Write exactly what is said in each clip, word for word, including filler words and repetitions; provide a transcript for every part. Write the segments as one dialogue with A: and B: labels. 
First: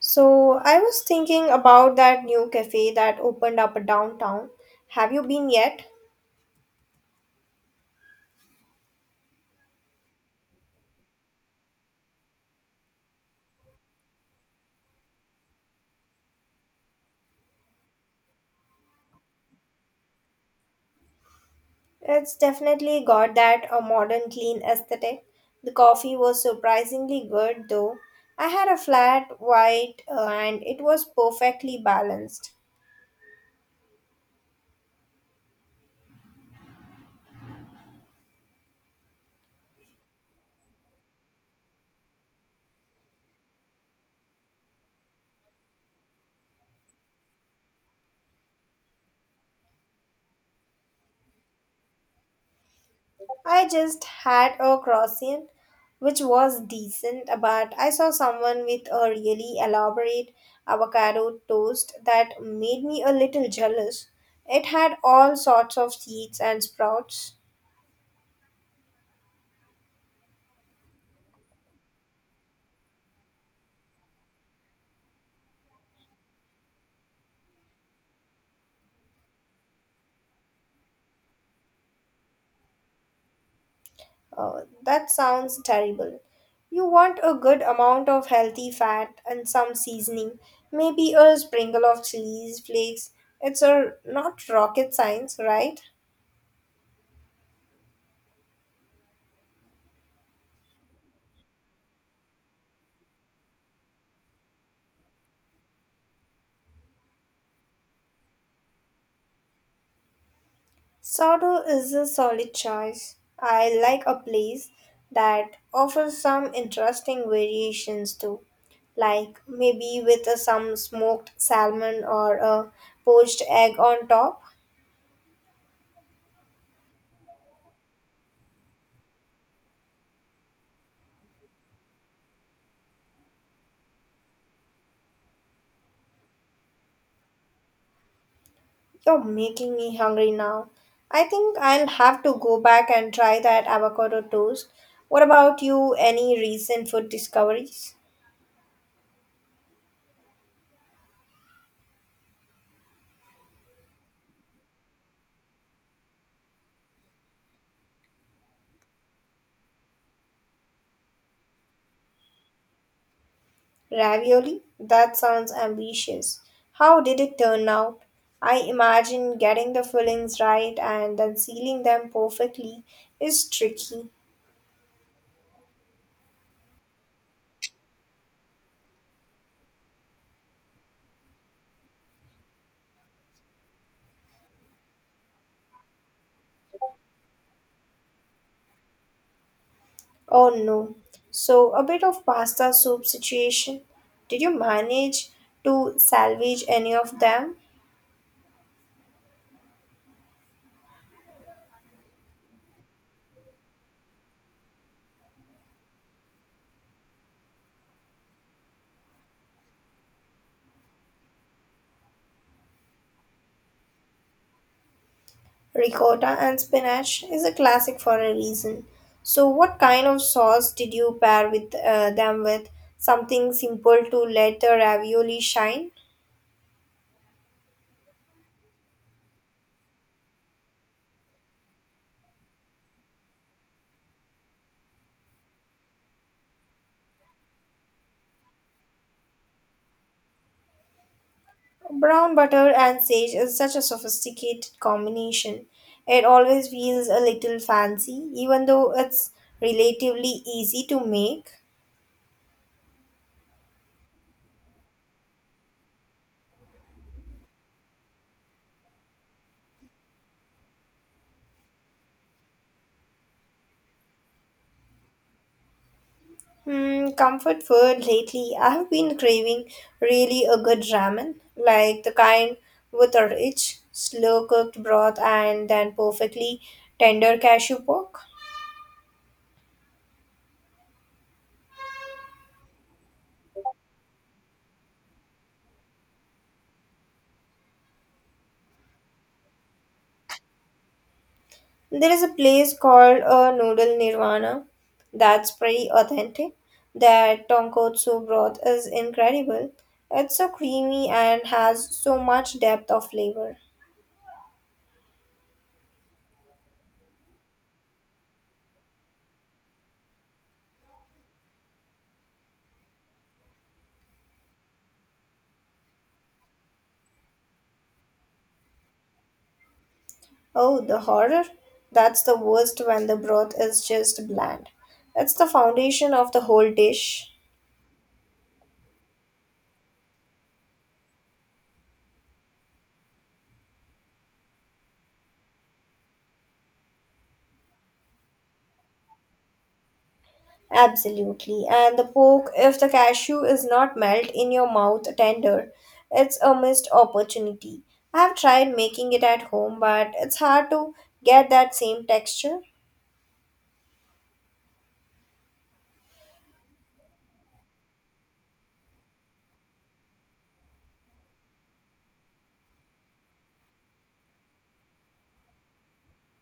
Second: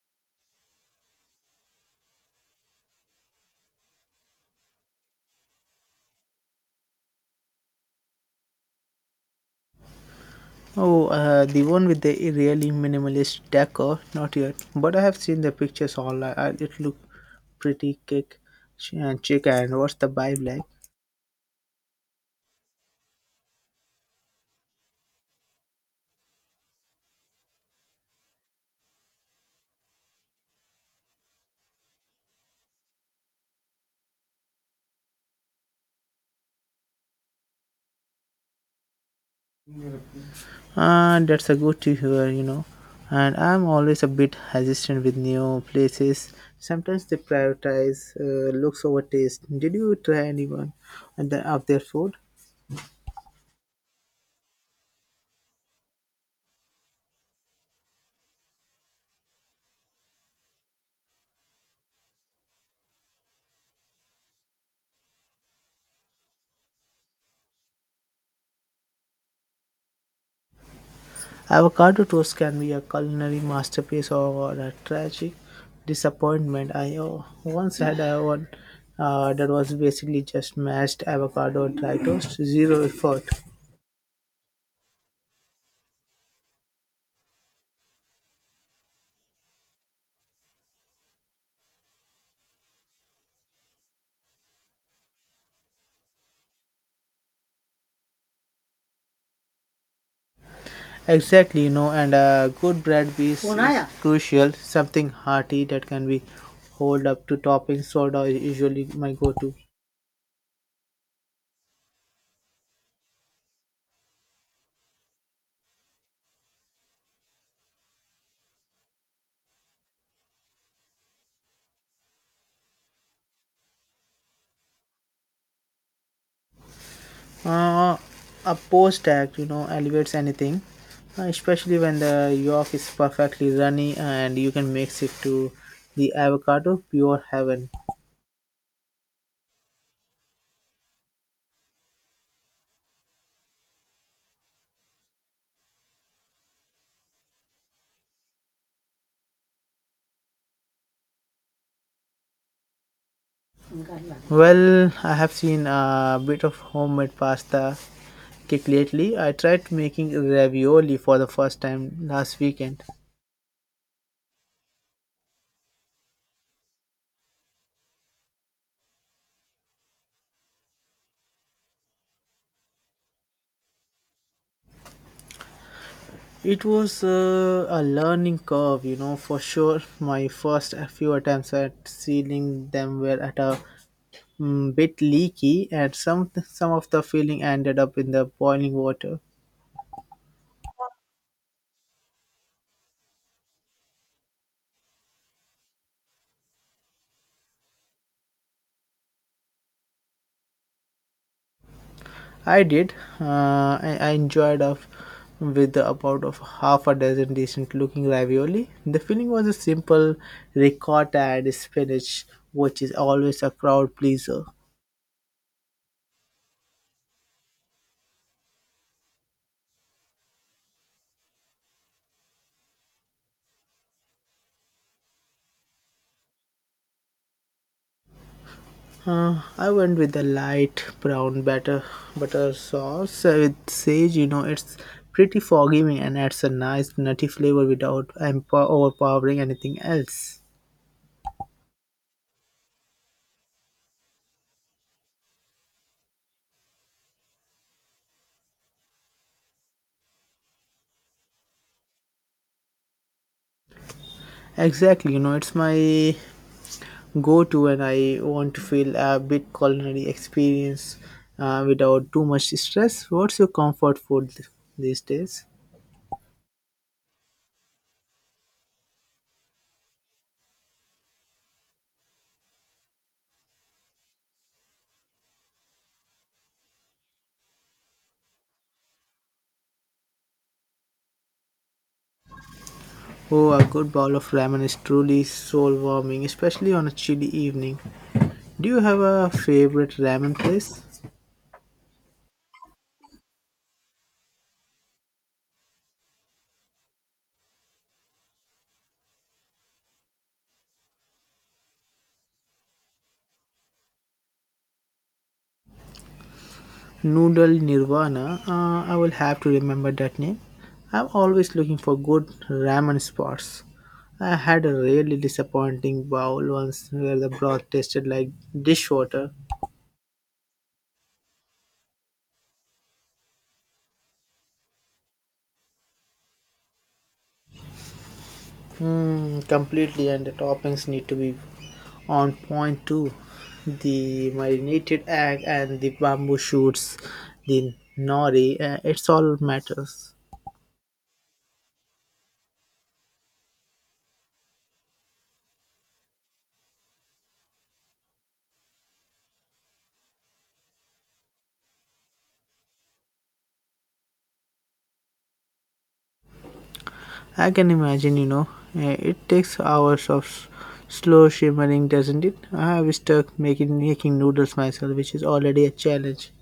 A: So, I was thinking about that new cafe that opened up downtown. Have you been yet?
B: Oh, uh, the one with the really minimalist decor. Not yet, but I have seen the pictures online. Uh, It look pretty kick ch- and chic. And what's the vibe like?
A: It's definitely got that a modern clean aesthetic. The coffee was surprisingly good though. I had a flat white uh, and it was perfectly balanced.
B: Uh, that's a good to hear, you know. And I'm always a bit hesitant with new places. Sometimes they prioritize uh, looks over taste. Did you try anyone and the, of their food?
A: I just had a croissant, which was decent, but I saw someone with a really elaborate avocado toast that made me a little jealous. It had all sorts of seeds and sprouts.
B: Avocado toast can be a culinary masterpiece or a tragic disappointment. I uh, once had a one uh, that was basically just mashed avocado and dry toast, zero effort.
A: Oh, that sounds terrible. You want a good amount of healthy fat and some seasoning, maybe a sprinkle of chilies flakes. It's a not rocket science, right?
B: Exactly, you know, and a good bread piece is crucial. Something hearty that can be hold up to topping soda is usually my go-to.
A: Sodo is a solid choice. I like a place that offers some interesting variations too, like maybe with a- some smoked salmon or a poached egg on top.
B: Uh, a post act, you know, elevates anything, uh, especially when the yolk is perfectly runny and you can mix it to the avocado pure heaven.
A: You're making me hungry now. I think I'll have to go back and try that avocado toast. What about you? Any recent food discoveries?
B: Well, I have seen a bit of homemade pasta kick lately. I tried making ravioli for the first time last weekend.
A: Ravioli? That sounds ambitious. How did it turn out? I imagine getting the fillings right and then sealing them perfectly is tricky.
B: It was uh, a learning curve, you know, for sure. My first few attempts at sealing them were at a mm, bit leaky and some some of the filling ended up in the boiling water.
A: Oh no. So, a bit of pasta soup situation. Did you manage to salvage any of them?
B: I did. Uh, I, I enjoyed off with about of half a dozen decent looking ravioli. The filling was a simple ricotta and spinach, which is always a crowd pleaser.
A: Ricotta and spinach is a classic for a reason. So, what kind of sauce did you pair with uh, them with? Something simple to let the ravioli shine?
B: Uh, I went with a light brown batter butter sauce uh, with sage. You know, it's pretty forgiving and adds a nice nutty flavor without empo- overpowering anything else.
A: Brown butter and sage is such a sophisticated combination. It always feels a little fancy, even though it's relatively easy to make.
B: Exactly, you know, it's my go to when I want to feel a bit culinary experience uh, without too much stress. What's your comfort food th- these days?
A: Hmm, comfort food lately, I've been craving really a good ramen, like the kind with a rich, slow cooked broth and then perfectly tender cashew pork.
B: Oh, a good bowl of ramen is truly soul warming, especially on a chilly evening. Do you have a favorite ramen place?
A: There is a place called uh, Noodle Nirvana that's pretty authentic. Their tonkotsu broth is incredible. It's so creamy and has so much depth of flavor.
B: Noodle Nirvana. Uh, I will have to remember that name. I'm always looking for good ramen spots. I had a really disappointing bowl once where the broth tasted like dishwater.
A: Oh, the horror! That's the worst when the broth is just bland. It's the foundation of the whole dish.
B: Mm, completely, and the toppings need to be on point too. The marinated egg and the bamboo shoots, the nori, uh, it's all matters.
A: Absolutely. And the poke, if the cashew is not melt in your mouth tender, it's a missed opportunity. I have tried making it at home, but it's hard to get that same texture.
B: I can imagine, you know, eh, it takes hours of s- slow shimmering, doesn't it? I have stuck making making noodles myself, which is already a challenge.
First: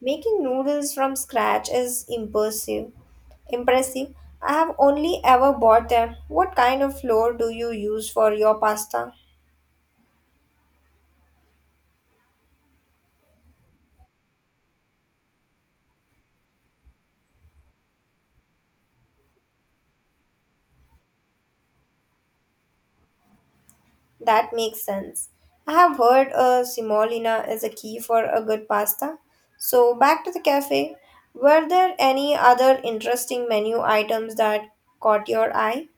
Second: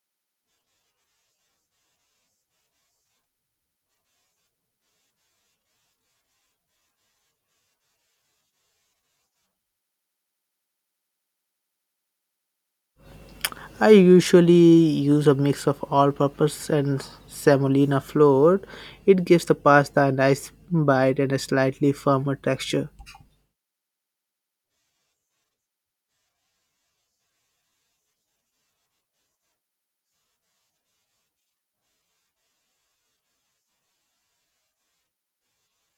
A: Making noodles from scratch is impressive. Impressive. I have only ever bought them. What kind of flour do you use for your pasta?
B: I usually use a mix of all-purpose and semolina flour. It gives the pasta a nice bite and a slightly firmer texture.
A: That makes sense. I have heard uh, semolina is a key for a good pasta. So back to the cafe. Were there any other interesting menu items that caught your eye?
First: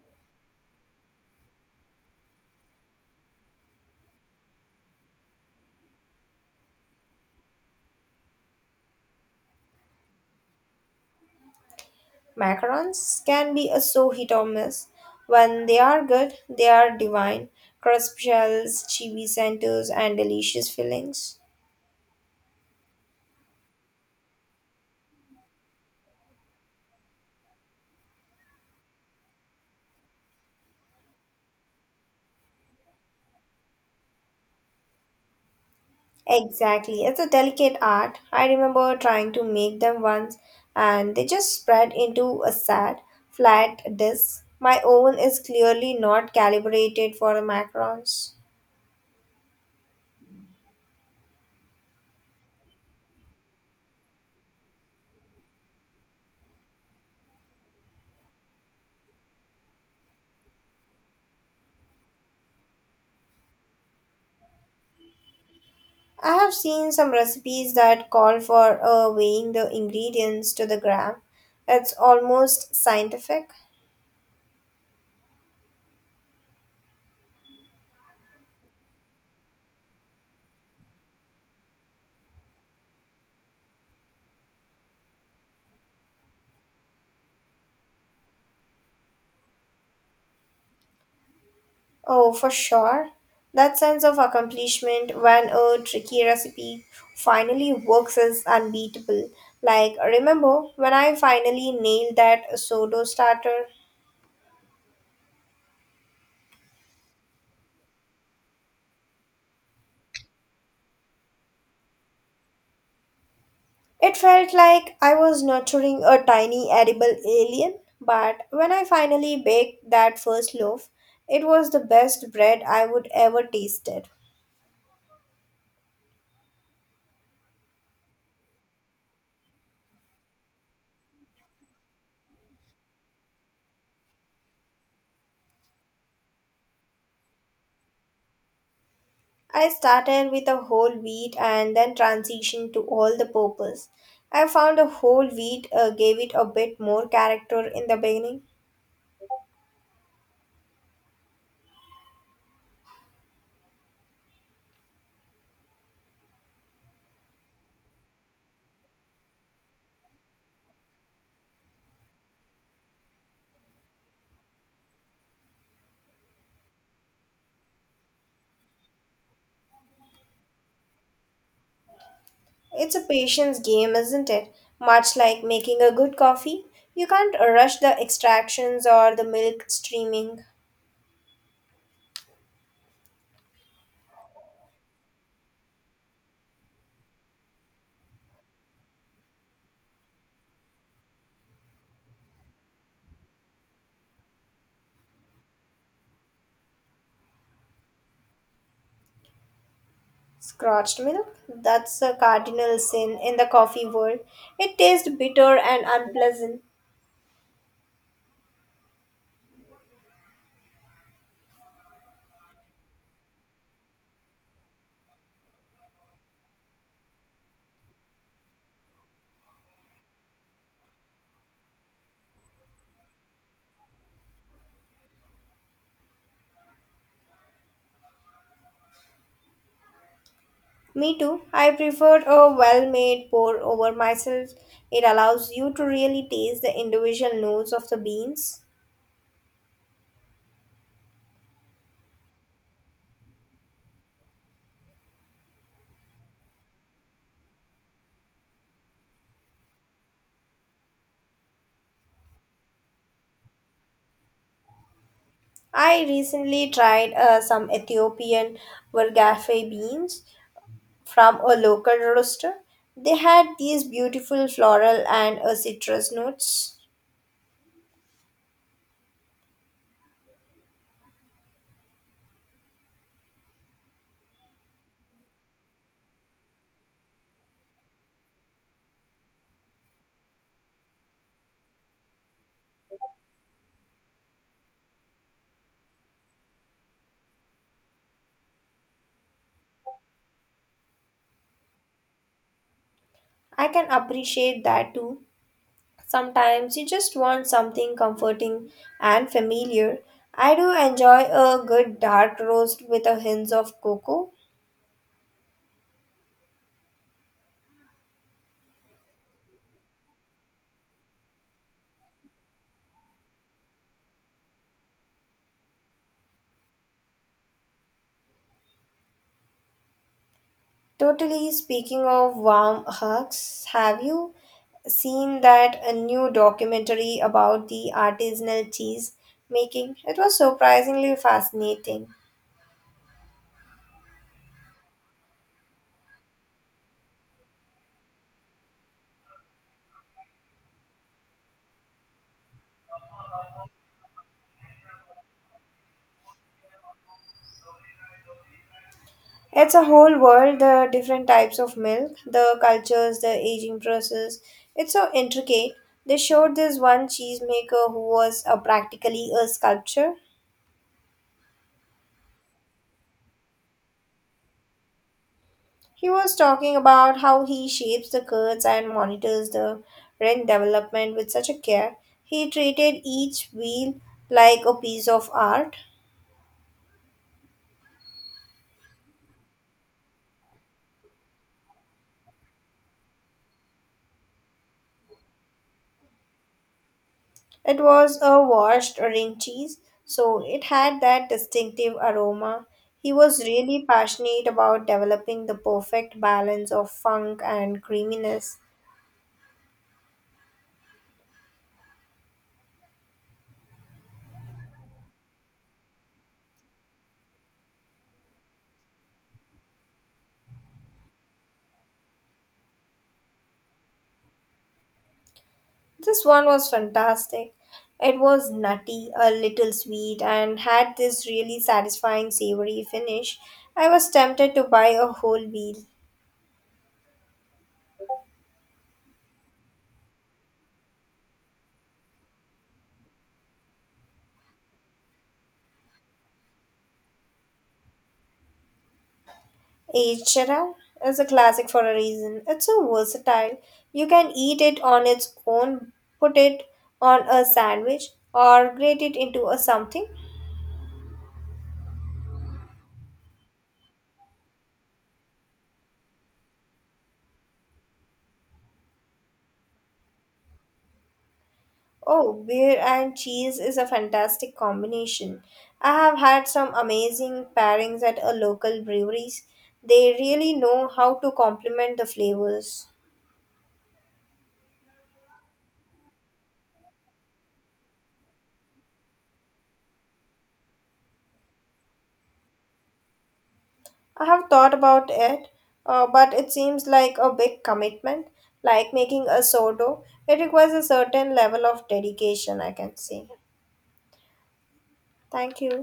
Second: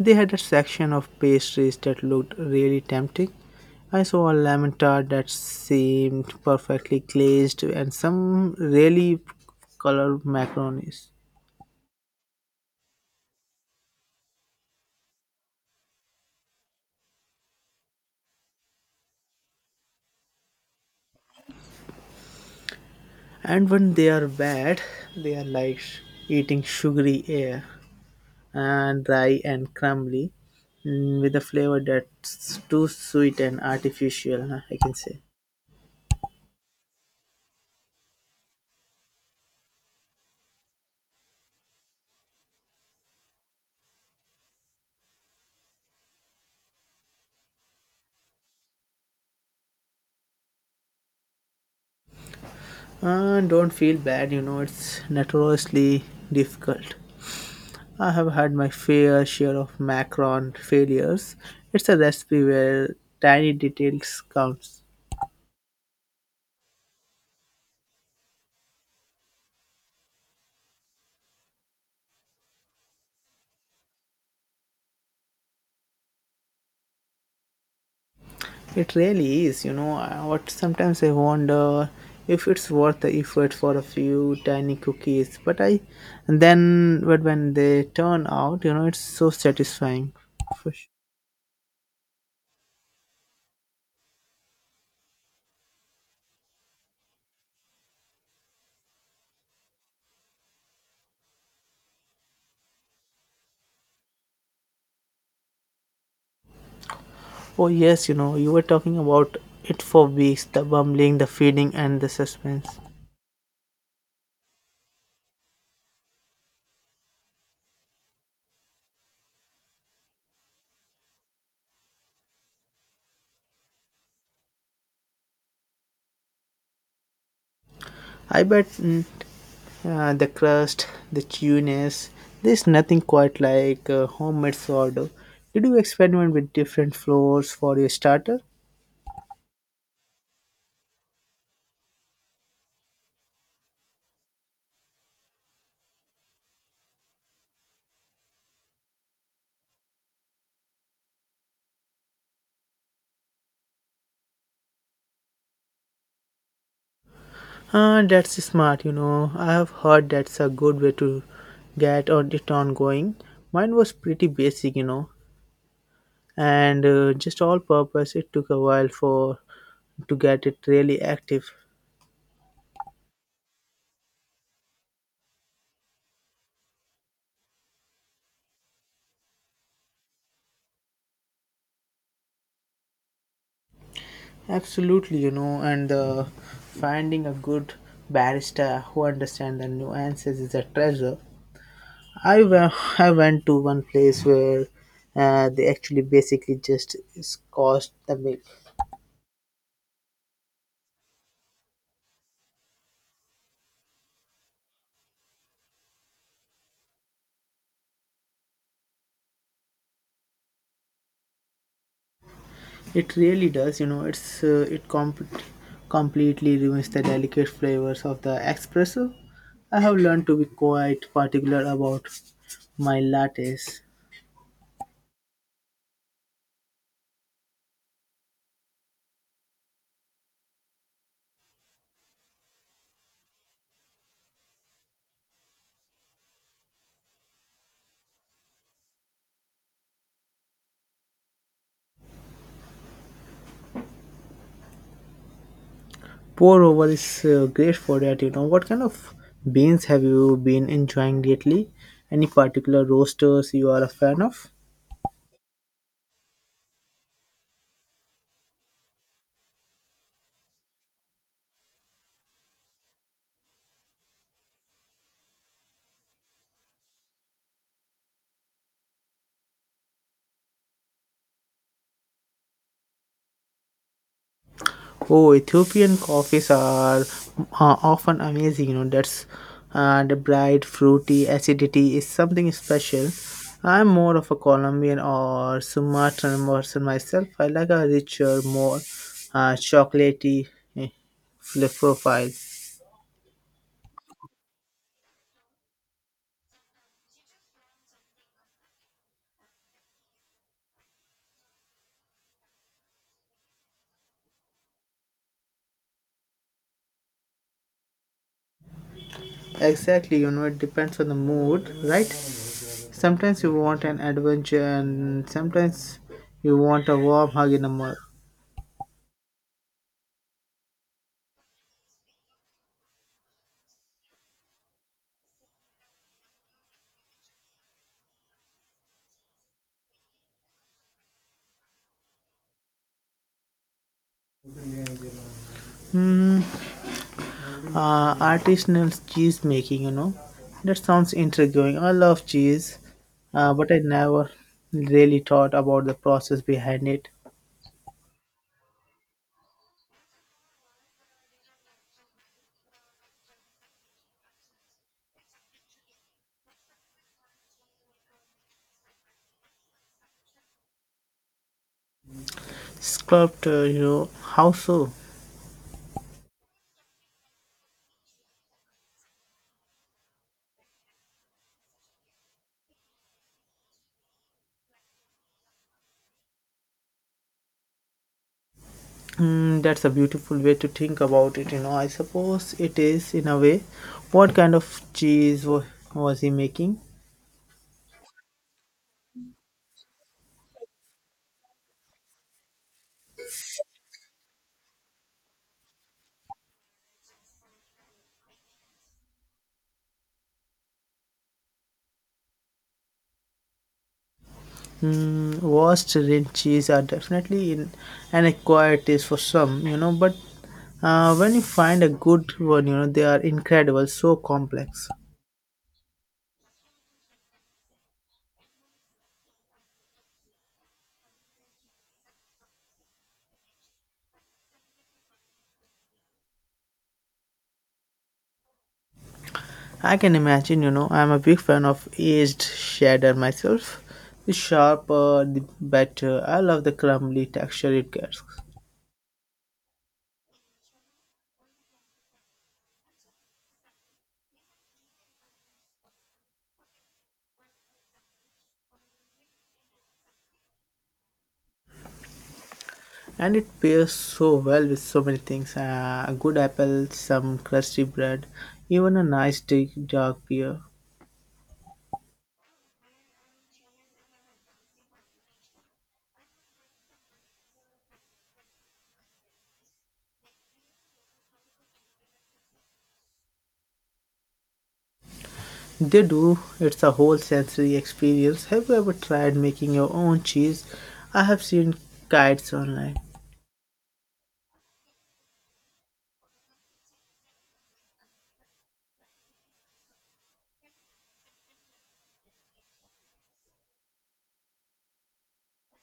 B: They had a section of pastries that looked really tempting. I saw a lemon tart that seemed perfectly glazed and some really colored macaronis.
A: Macarons can be a so hit or miss. When they are good, they are divine. Crisp shells, chibi centers, and delicious fillings.
B: And when they are bad they are like sh- eating sugary air and dry and crumbly, mm, with a flavor that's too sweet and artificial. uh, I can say
A: Exactly. It's a delicate art. I remember trying to make them once and they just spread into a sad, flat disk. My oven is clearly not calibrated for the macarons.
B: and don't feel bad, you know it's notoriously difficult. I have had my fair share of macaron failures. It's a recipe where tiny details counts.
A: I have seen some recipes that call for uh, weighing the ingredients to the gram. It's almost scientific.
B: It really is, you know. uh, What sometimes I wonder if it's worth the effort for a few tiny cookies, but I, and then but when they turn out, you know, it's so satisfying. For sure.
A: Oh, for sure. That sense of accomplishment when a tricky recipe finally works is unbeatable. Like, remember when I finally nailed that sourdough starter?
B: Oh yes, you know, you were talking about it for weeks, the bumbling, the feeding, and the suspense.
A: It felt like I was nurturing a tiny edible alien, but when I finally baked that first loaf, it was the best bread I would ever tasted.
B: I bet. Mm, uh, the crust, the chewiness. There's nothing quite like uh, homemade sourdough. Did you experiment with different flours for your starter?
A: I started with a whole wheat and then transitioned to all the purpose. I found a whole wheat uh, gave it a bit more character in the beginning.
B: Uh, that's smart, you know. I have heard that's a good way to get on it on going. Mine was pretty basic, you know, and uh, just all purpose. It took a while for to get it really active.
A: It's a patience game, isn't it? Much like making a good coffee, you can't rush the extractions or the milk streaming.
B: Absolutely, you know, and uh, finding a good barrister who understands the nuances is a treasure. I went. I went to one place where uh, they actually basically just scorched the milk.
A: Scratched milk? That's a cardinal sin in the coffee world. It tastes bitter and unpleasant.
B: It really does, you know. It's uh, it com- completely ruins the delicate flavors of the espresso. I have learned to be quite particular about my lattes.
A: Me too. I preferred a well made pour over myself. It allows you to really taste the individual notes of the beans.
B: Pour over is uh, great for that, you know. What kind of beans have you been enjoying lately? Any particular roasters you are a fan of?
A: I recently tried uh, some Ethiopian vergafe beans from a local roaster. They had these beautiful floral and uh, citrus notes.
B: Oh, Ethiopian coffees are uh, often amazing. You know, that's uh, the bright, fruity acidity is something special. I'm more of a Colombian or Sumatran person myself. I like a richer, more uh, chocolatey eh, fl- profile.
A: I can appreciate that too. Sometimes you just want something comforting and familiar. I do enjoy a good dark roast with a hint of cocoa.
B: Exactly, you know, it depends on the mood, right? Sometimes you want an adventure, and sometimes you want a warm hug in a mug.
A: Totally. Speaking of warm hugs, have you seen that a new documentary about the artisanal cheese making? It was surprisingly fascinating.
B: Uh, artisanal cheese making, you know, that sounds intriguing. I love cheese, uh, but I never really thought about the process behind it.
A: It's a whole world, the different types of milk, the cultures, the aging process. It's so intricate. They showed this one cheesemaker who was a practically a sculpture.
B: Sculptor, you know, how so?
A: He was talking about how he shapes the curds and monitors the rank development with such a care. He treated each wheel like a piece of art.
B: Mm, that's a beautiful way to think about it, you know. I suppose it is in a way. What kind of cheese wa- was he making?
A: It was a washed ring cheese, so it had that distinctive aroma. He was really passionate about developing the perfect balance of funk and creaminess.
B: Mm, washed and cheese are definitely in an acquired taste for some, you know, but uh, when you find a good one, you know, they are incredible, so complex.
A: This one was fantastic. It was nutty, a little sweet, and had this really satisfying savory finish. I was tempted to buy a whole wheel.
B: I can imagine, you know, I'm a big fan of aged cheddar myself. The sharper, the better. I love the crumbly texture it gets.
A: H R R is a classic for a reason. It's so versatile. You can eat it on its own, put it on a sandwich, or grate it into a something.
B: And it pairs so well with so many things, uh, a good apple, some crusty bread, even a nice di- dark beer.
A: Oh, beer and cheese is a fantastic combination. I have had some amazing pairings at a local breweries. They really know how to complement the flavors.
B: They do. It's a whole sensory experience. Have you ever tried making your own cheese? I have seen guides online.
A: I have thought about it, uh, but it seems like a big commitment, like making a sourdough. It requires a certain level of dedication, I can say. Thank you.